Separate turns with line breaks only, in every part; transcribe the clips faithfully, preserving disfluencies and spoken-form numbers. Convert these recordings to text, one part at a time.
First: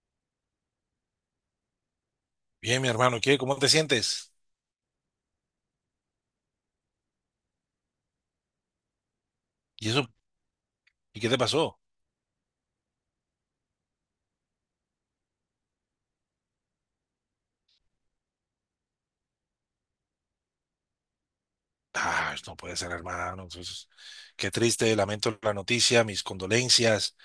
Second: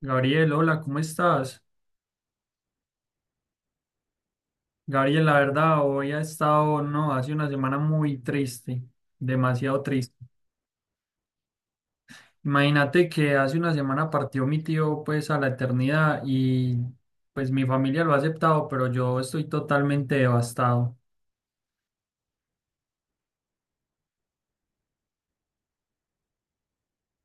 Gabriel, hola, ¿cómo estás?
Bien, mi hermano, ¿qué? ¿Cómo te sientes?
Gabriel, la verdad, hoy ha estado, no, hace una semana muy triste, demasiado
¿Y eso?
triste.
¿Y qué te pasó?
Imagínate que hace una semana partió mi tío, pues, a la eternidad y, pues, mi familia lo ha aceptado, pero yo estoy totalmente devastado.
Ah, pues, no puede ser, hermano. Entonces, qué triste, lamento la noticia, mis condolencias.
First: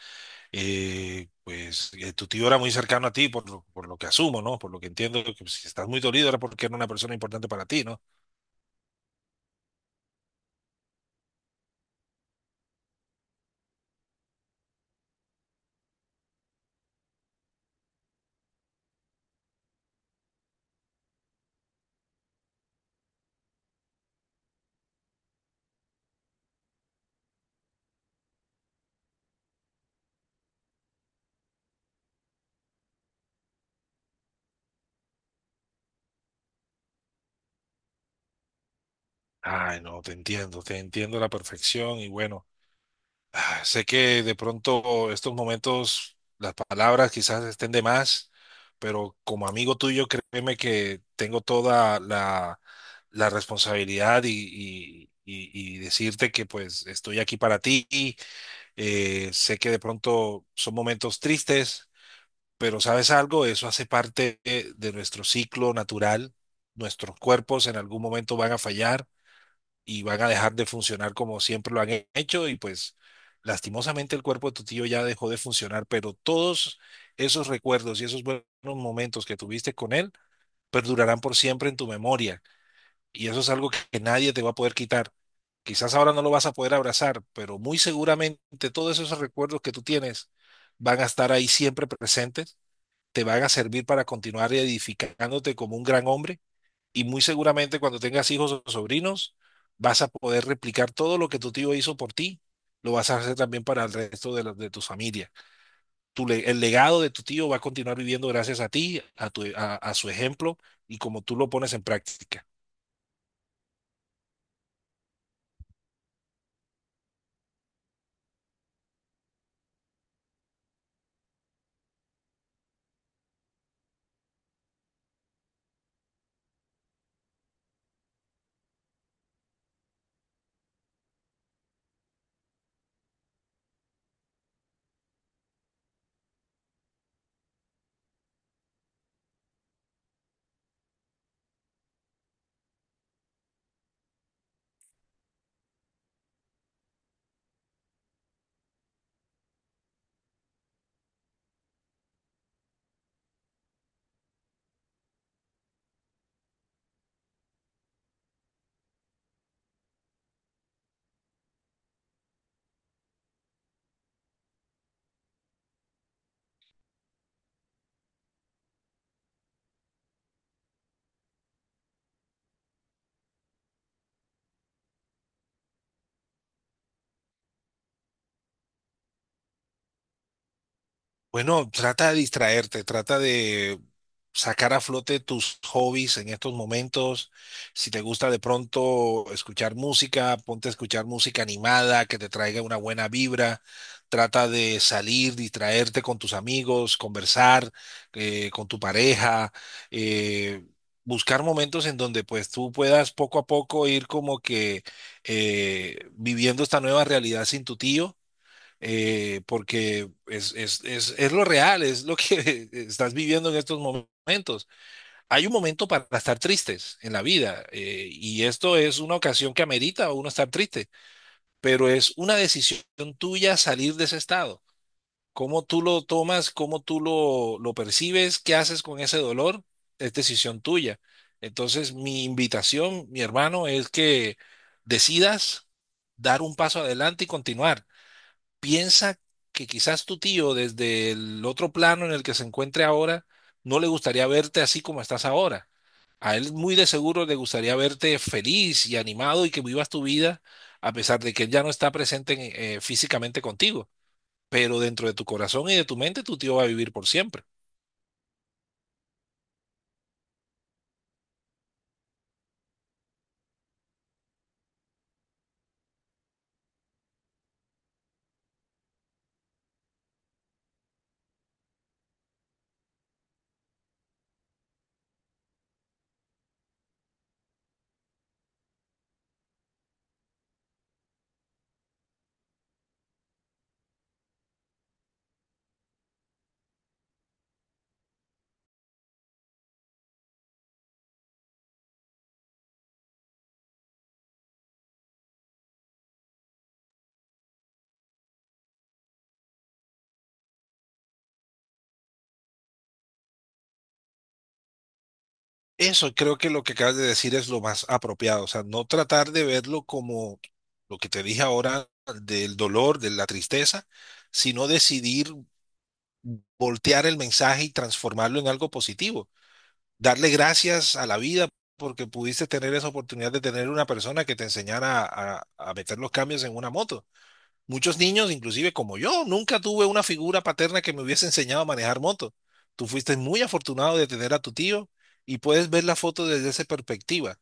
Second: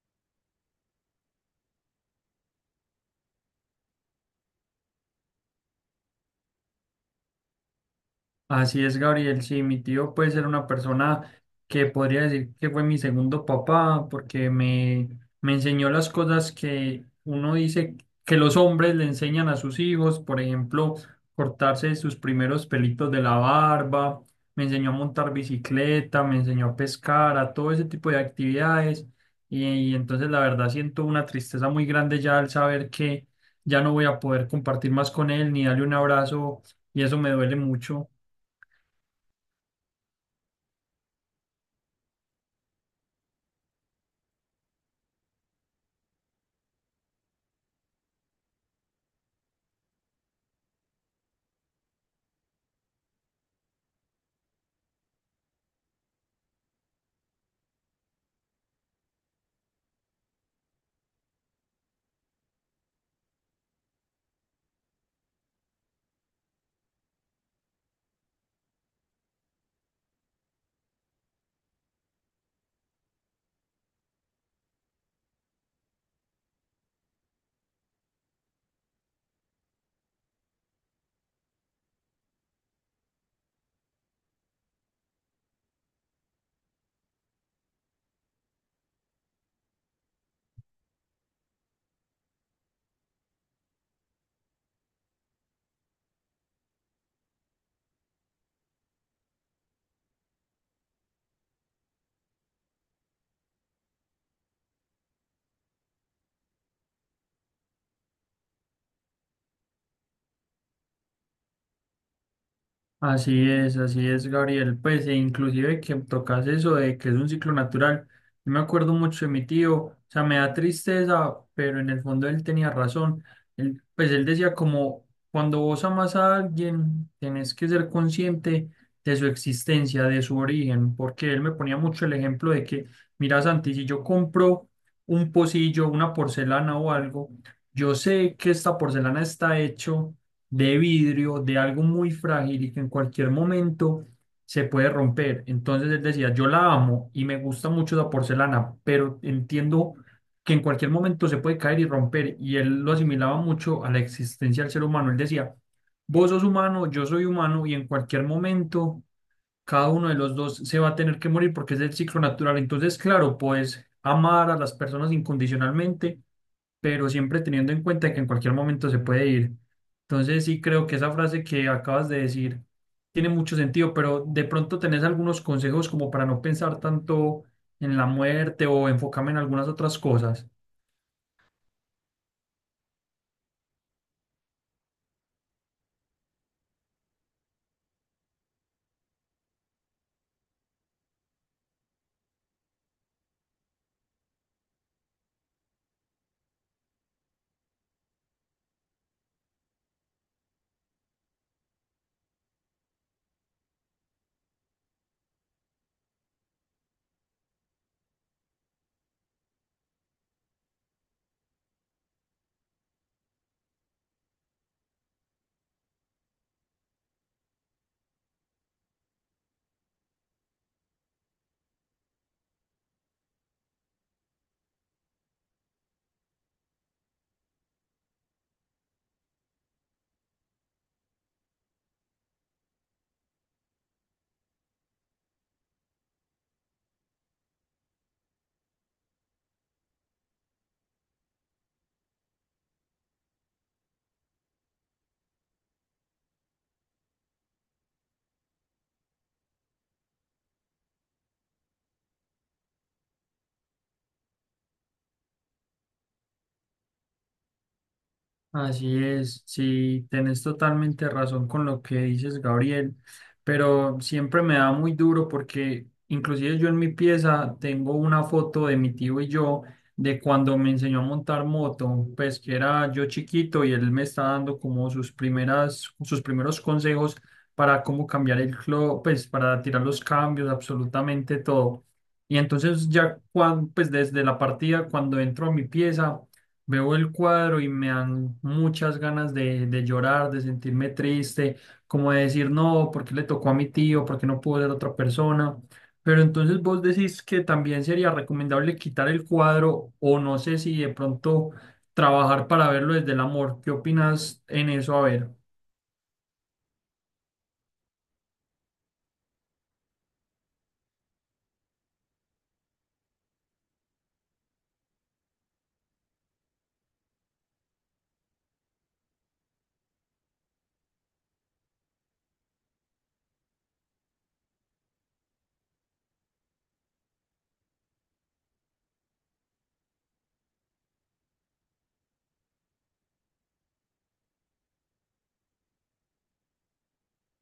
Eh, pues eh, tu tío era muy cercano a ti, por lo, por lo que asumo, ¿no? Por lo que entiendo, que pues, si estás muy dolido era porque era una persona importante para ti, ¿no?
Así es, Gabriel. Sí, mi tío puede ser una persona que podría decir que fue mi segundo papá, porque me, me enseñó las cosas que uno dice que los hombres le enseñan a sus hijos, por ejemplo, cortarse sus primeros pelitos de la barba, me enseñó a montar bicicleta, me enseñó a pescar, a todo ese tipo de actividades. Y, y entonces la verdad siento una tristeza muy grande ya al saber que ya no voy a poder compartir más con él ni darle un abrazo, y eso me duele mucho.
Ay, no, te entiendo, te entiendo a la perfección y bueno. Ah, Sé que de pronto estos momentos, las palabras quizás estén de más, pero como amigo tuyo, créeme que tengo toda la, la responsabilidad y, y- y- y decirte que pues estoy aquí para ti. Eh, sé que de pronto son momentos tristes, pero ¿sabes algo? Eso hace parte eh, de nuestro ciclo natural. Nuestros cuerpos en algún momento van a fallar y van a dejar de funcionar como siempre lo han he- hecho y pues lastimosamente el cuerpo de tu tío ya dejó de funcionar, pero todos esos recuerdos y esos buenos momentos que tuviste con él perdurarán por siempre en tu memoria y eso es algo que, que nadie te va a poder quitar. Quizás ahora no lo vas a poder abrazar, pero muy seguramente todos esos recuerdos que tú tienes van a estar ahí siempre presentes, te van a servir para continuar edificándote como un gran hombre y muy seguramente cuando tengas hijos o sobrinos, vas a poder replicar todo lo que tu tío hizo por ti, lo vas a hacer también para el resto de, la- de tu familia. Tu le- el legado de tu tío va a continuar viviendo gracias a ti, a, tu, a a su ejemplo y como tú lo pones en práctica.
Así es, así es, Gabriel. Pues, e inclusive que tocas eso de que es un ciclo natural. Yo me acuerdo mucho de mi tío, o sea, me da tristeza, pero en el fondo él tenía razón. Él, pues él decía como, cuando vos amas a alguien, tenés que ser consciente de su existencia, de su origen, porque él me ponía mucho el ejemplo de que, mira, Santi, si yo compro un pocillo, una porcelana o algo, yo sé que esta porcelana está hecho de vidrio, de algo muy frágil y que en cualquier momento se puede romper. Entonces él decía, yo la amo y me gusta mucho la porcelana, pero entiendo que en cualquier momento se puede caer y romper. Y él lo asimilaba mucho a la existencia del ser humano. Él decía, vos sos humano, yo soy humano y en cualquier momento cada uno de los dos se va a tener que morir porque es el ciclo natural. Entonces, claro, puedes amar a las personas incondicionalmente, pero siempre teniendo en cuenta que en cualquier momento se puede ir. Entonces, sí creo que esa frase que acabas de decir tiene mucho sentido, pero de pronto tenés algunos consejos como para no pensar tanto en la muerte o enfocarme en algunas otras cosas.
Bueno, trata de distraerte, trata de sacar a flote tus hobbies en estos momentos. Si te gusta de pronto escuchar música, ponte a escuchar música animada que te traiga una buena vibra. Trata de salir, distraerte con tus amigos, conversar eh, con tu pareja, eh, buscar momentos en donde pues tú puedas poco a poco ir como que eh, viviendo esta nueva realidad sin tu tío, eh, porque es, es, es, es lo real, es lo que estás viviendo en estos momentos. Hay un momento para estar tristes en la vida, eh, y esto es una ocasión que amerita a uno estar triste, pero es una decisión tuya salir de ese estado. Cómo tú lo tomas, cómo tú lo, lo percibes, qué haces con ese dolor, es decisión tuya. Entonces, mi invitación, mi hermano, es que decidas dar un paso adelante y continuar. Piensa que quizás tu tío desde el otro plano en el que se encuentre ahora no le gustaría verte así como estás ahora. A él muy de seguro le gustaría verte feliz y animado y que vivas tu vida a pesar de que él ya no está presente en- eh, físicamente contigo. Pero dentro de tu corazón y de tu mente tu tío va a vivir por siempre.
Así es, sí, tenés totalmente razón con lo que dices, Gabriel, pero siempre me da muy duro porque inclusive yo en mi pieza tengo una foto de mi tío y yo de cuando me enseñó a montar moto, pues que era yo chiquito y él me está dando como sus primeras, sus primeros consejos para cómo cambiar el clutch, pues para tirar los cambios, absolutamente todo. Y entonces ya cuando, pues desde la partida, cuando entro a mi pieza veo el cuadro y me dan muchas ganas de, de llorar, de sentirme triste, como de decir, no, ¿por qué le tocó a mi tío? ¿Por qué no pudo ser otra persona? Pero entonces vos decís que también sería recomendable quitar el cuadro o no sé si de pronto trabajar para verlo desde el amor. ¿Qué opinas en eso? A ver.
Eso creo, que lo que acabas de decir es lo más apropiado. O sea, no tratar de verlo como lo que te dije ahora, del dolor, de la tristeza, sino decidir voltear el mensaje y transformarlo en algo positivo. Darle gracias a la vida porque pudiste tener esa oportunidad de tener una persona que te enseñara a, a meter los cambios en una moto. Muchos niños, inclusive como yo, nunca tuve una figura paterna que me hubiese enseñado a manejar moto. Tú fuiste muy afortunado de tener a tu tío y puedes ver la foto desde esa perspectiva,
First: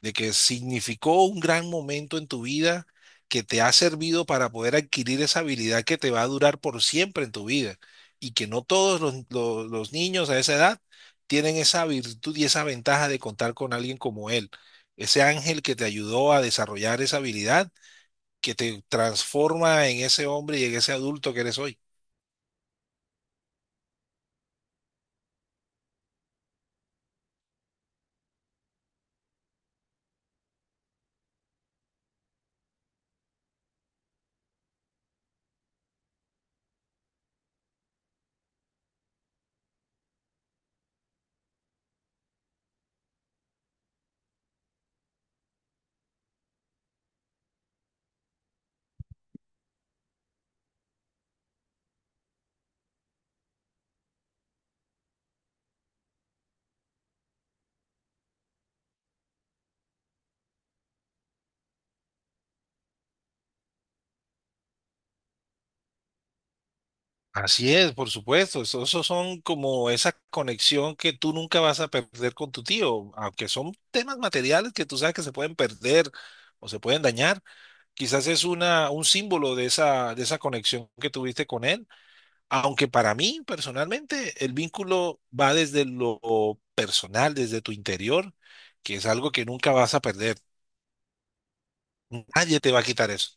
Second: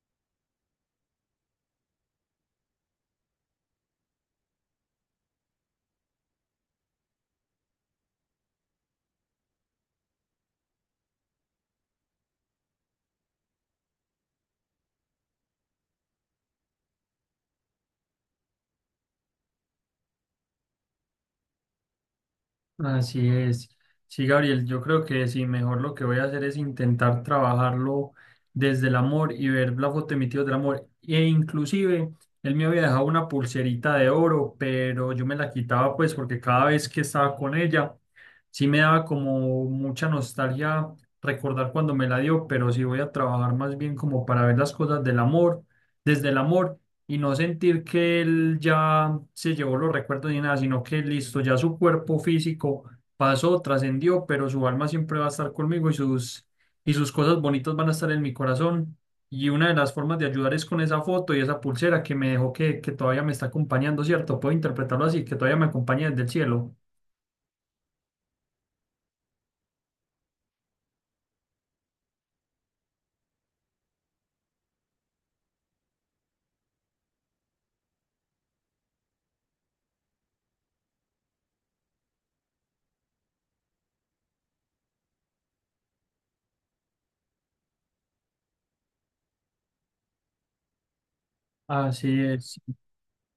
de que significó un gran momento en tu vida que te ha servido para poder adquirir esa habilidad que te va a durar por siempre en tu vida y que no todos los, los- los niños a esa edad tienen esa virtud y esa ventaja de contar con alguien como él, ese ángel que te ayudó a desarrollar esa habilidad que te transforma en ese hombre y en ese adulto que eres hoy.
Así es. Sí, Gabriel, yo creo que sí, mejor lo que voy a hacer es intentar trabajarlo desde el amor y ver la foto de mi tío del amor. E inclusive, él me había dejado una pulserita de oro, pero yo me la quitaba pues porque cada vez que estaba con ella, sí me daba como mucha nostalgia recordar cuando me la dio, pero sí voy a trabajar más bien como para ver las cosas del amor, desde el amor y no sentir que él ya se llevó los recuerdos ni nada, sino que listo, ya su cuerpo físico pasó, trascendió, pero su alma siempre va a estar conmigo y sus, y sus cosas bonitas van a estar en mi corazón. Y una de las formas de ayudar es con esa foto y esa pulsera que me dejó que, que todavía me está acompañando, ¿cierto? Puedo interpretarlo así, que todavía me acompaña desde el cielo.
Así es, por supuesto. Eso, eso son como esa conexión que tú nunca vas a perder con tu tío, aunque son temas materiales que tú sabes que se pueden perder o se pueden dañar. Quizás es una, un símbolo de esa, de esa conexión que tuviste con él. Aunque para mí, personalmente, el vínculo va desde lo personal, desde tu interior, que es algo que nunca vas a perder.
Así es,
Nadie te va a quitar eso.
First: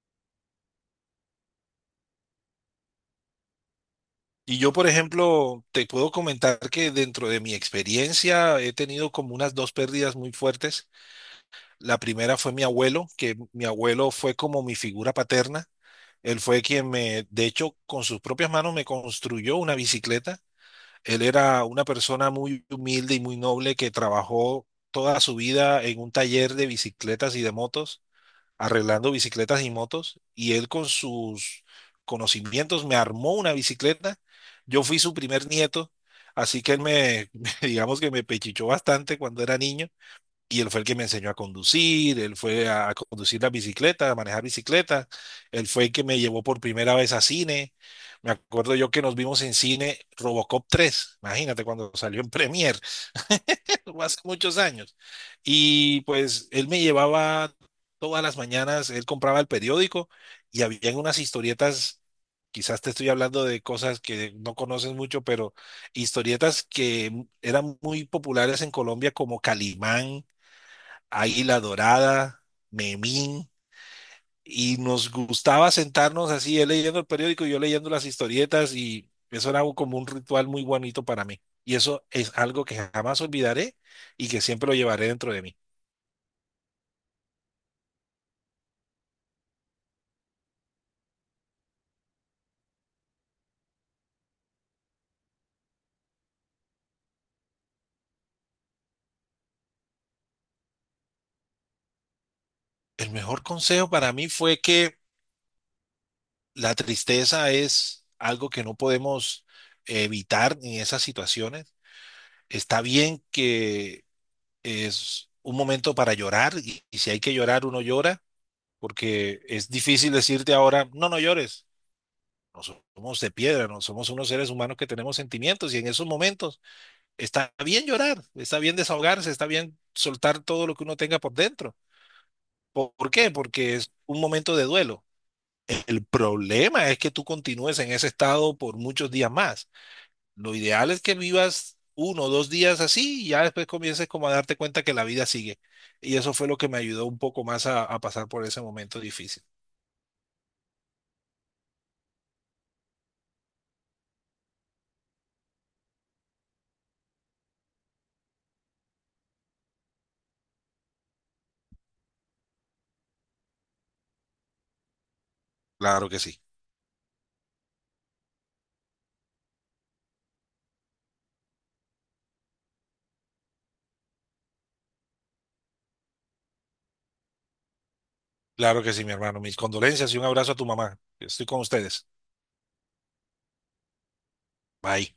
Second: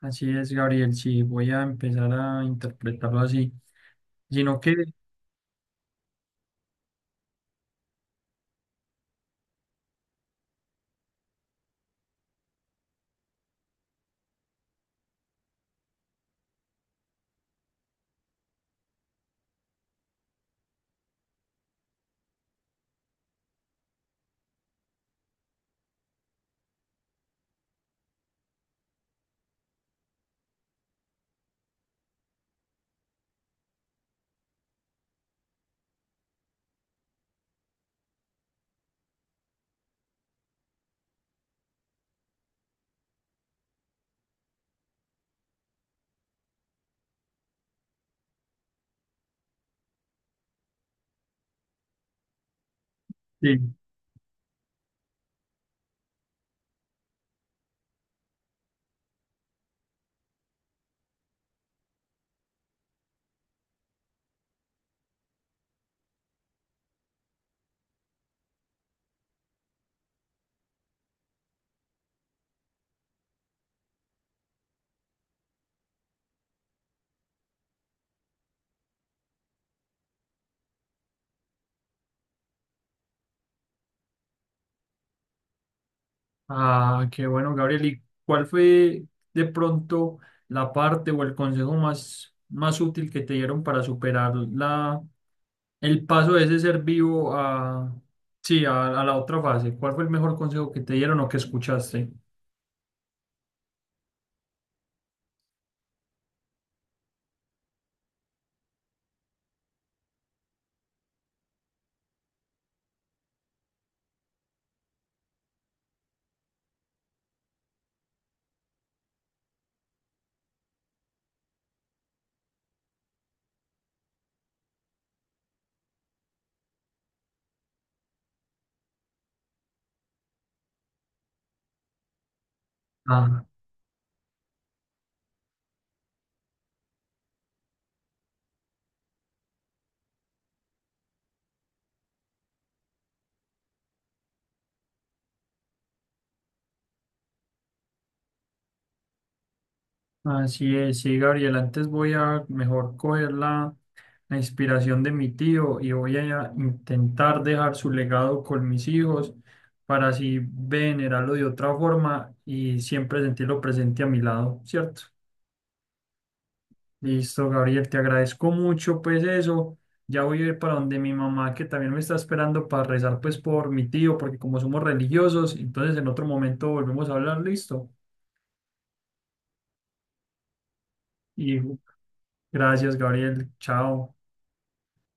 así es, Gabriel. Sí, voy a empezar a interpretarlo así,
Y
sino
yo,
que...
por ejemplo, te puedo comentar que dentro de mi experiencia he tenido como unas dos pérdidas muy fuertes. La primera fue mi abuelo, que mi abuelo fue como mi figura paterna. Él fue quien me, de hecho, con sus propias manos me construyó una bicicleta. Él era una persona muy humilde y muy noble que trabajó toda su vida en un taller de bicicletas y de motos arreglando bicicletas y motos, y él con sus conocimientos me armó una bicicleta. Yo fui su primer nieto, así que él me, digamos que me pechichó bastante cuando era niño, y él fue el que me enseñó a conducir, él fue a conducir la bicicleta, a manejar bicicleta, él fue el que me llevó por primera vez a cine. Me acuerdo yo que nos vimos en cine Robocop tres, imagínate, cuando salió en Premiere,
sí.
fue hace muchos años. Y pues él me llevaba todas las mañanas, él compraba el periódico y había unas historietas, quizás te estoy hablando de cosas que no conoces mucho, pero historietas que eran muy populares en Colombia como Calimán, Águila Dorada, Memín, y nos gustaba sentarnos así, él leyendo el periódico y yo leyendo las historietas, y eso era un- como un ritual muy bonito para mí. Y eso es algo que jamás olvidaré y que siempre lo llevaré dentro de mí.
Ah, qué bueno, Gabriel. ¿Y cuál fue de pronto la parte o el consejo más, más útil que te dieron para superar la, el paso de ese ser vivo a, sí, a, a la otra fase? ¿Cuál fue el mejor consejo que te dieron o que escuchaste?
El mejor consejo para mí fue que la tristeza es algo que no podemos evitar en esas situaciones. Está bien que es un momento para llorar, y y si hay que llorar, uno llora porque es difícil decirte ahora, no, no llores. No somos de piedra, no somos unos seres humanos que tenemos sentimientos, y en esos momentos está bien llorar, está bien desahogarse, está bien soltar todo lo que uno tenga por dentro. ¿Por por qué? Porque es un momento de duelo. El problema es que tú continúes en ese estado por muchos días más. Lo ideal es que vivas uno o dos días así y ya después comiences como a darte cuenta que la vida sigue. Y eso fue lo que me ayudó un poco más a, a pasar por ese momento difícil.
Así es, sí, Gabriel. Antes voy a mejor coger la, la inspiración de mi tío y voy a intentar dejar su legado con mis hijos para así venerarlo de otra forma y siempre sentirlo presente a mi lado, ¿cierto?
Claro que sí.
Listo, Gabriel, te agradezco mucho, pues eso. Ya voy a ir para donde mi mamá, que también me está esperando para rezar, pues por mi tío, porque como somos religiosos, entonces en otro momento volvemos a hablar, listo.
Claro que sí, mi hermano. Mis condolencias y un abrazo a tu mamá. Estoy
Y
con ustedes.
gracias, Gabriel, chao.
Bye.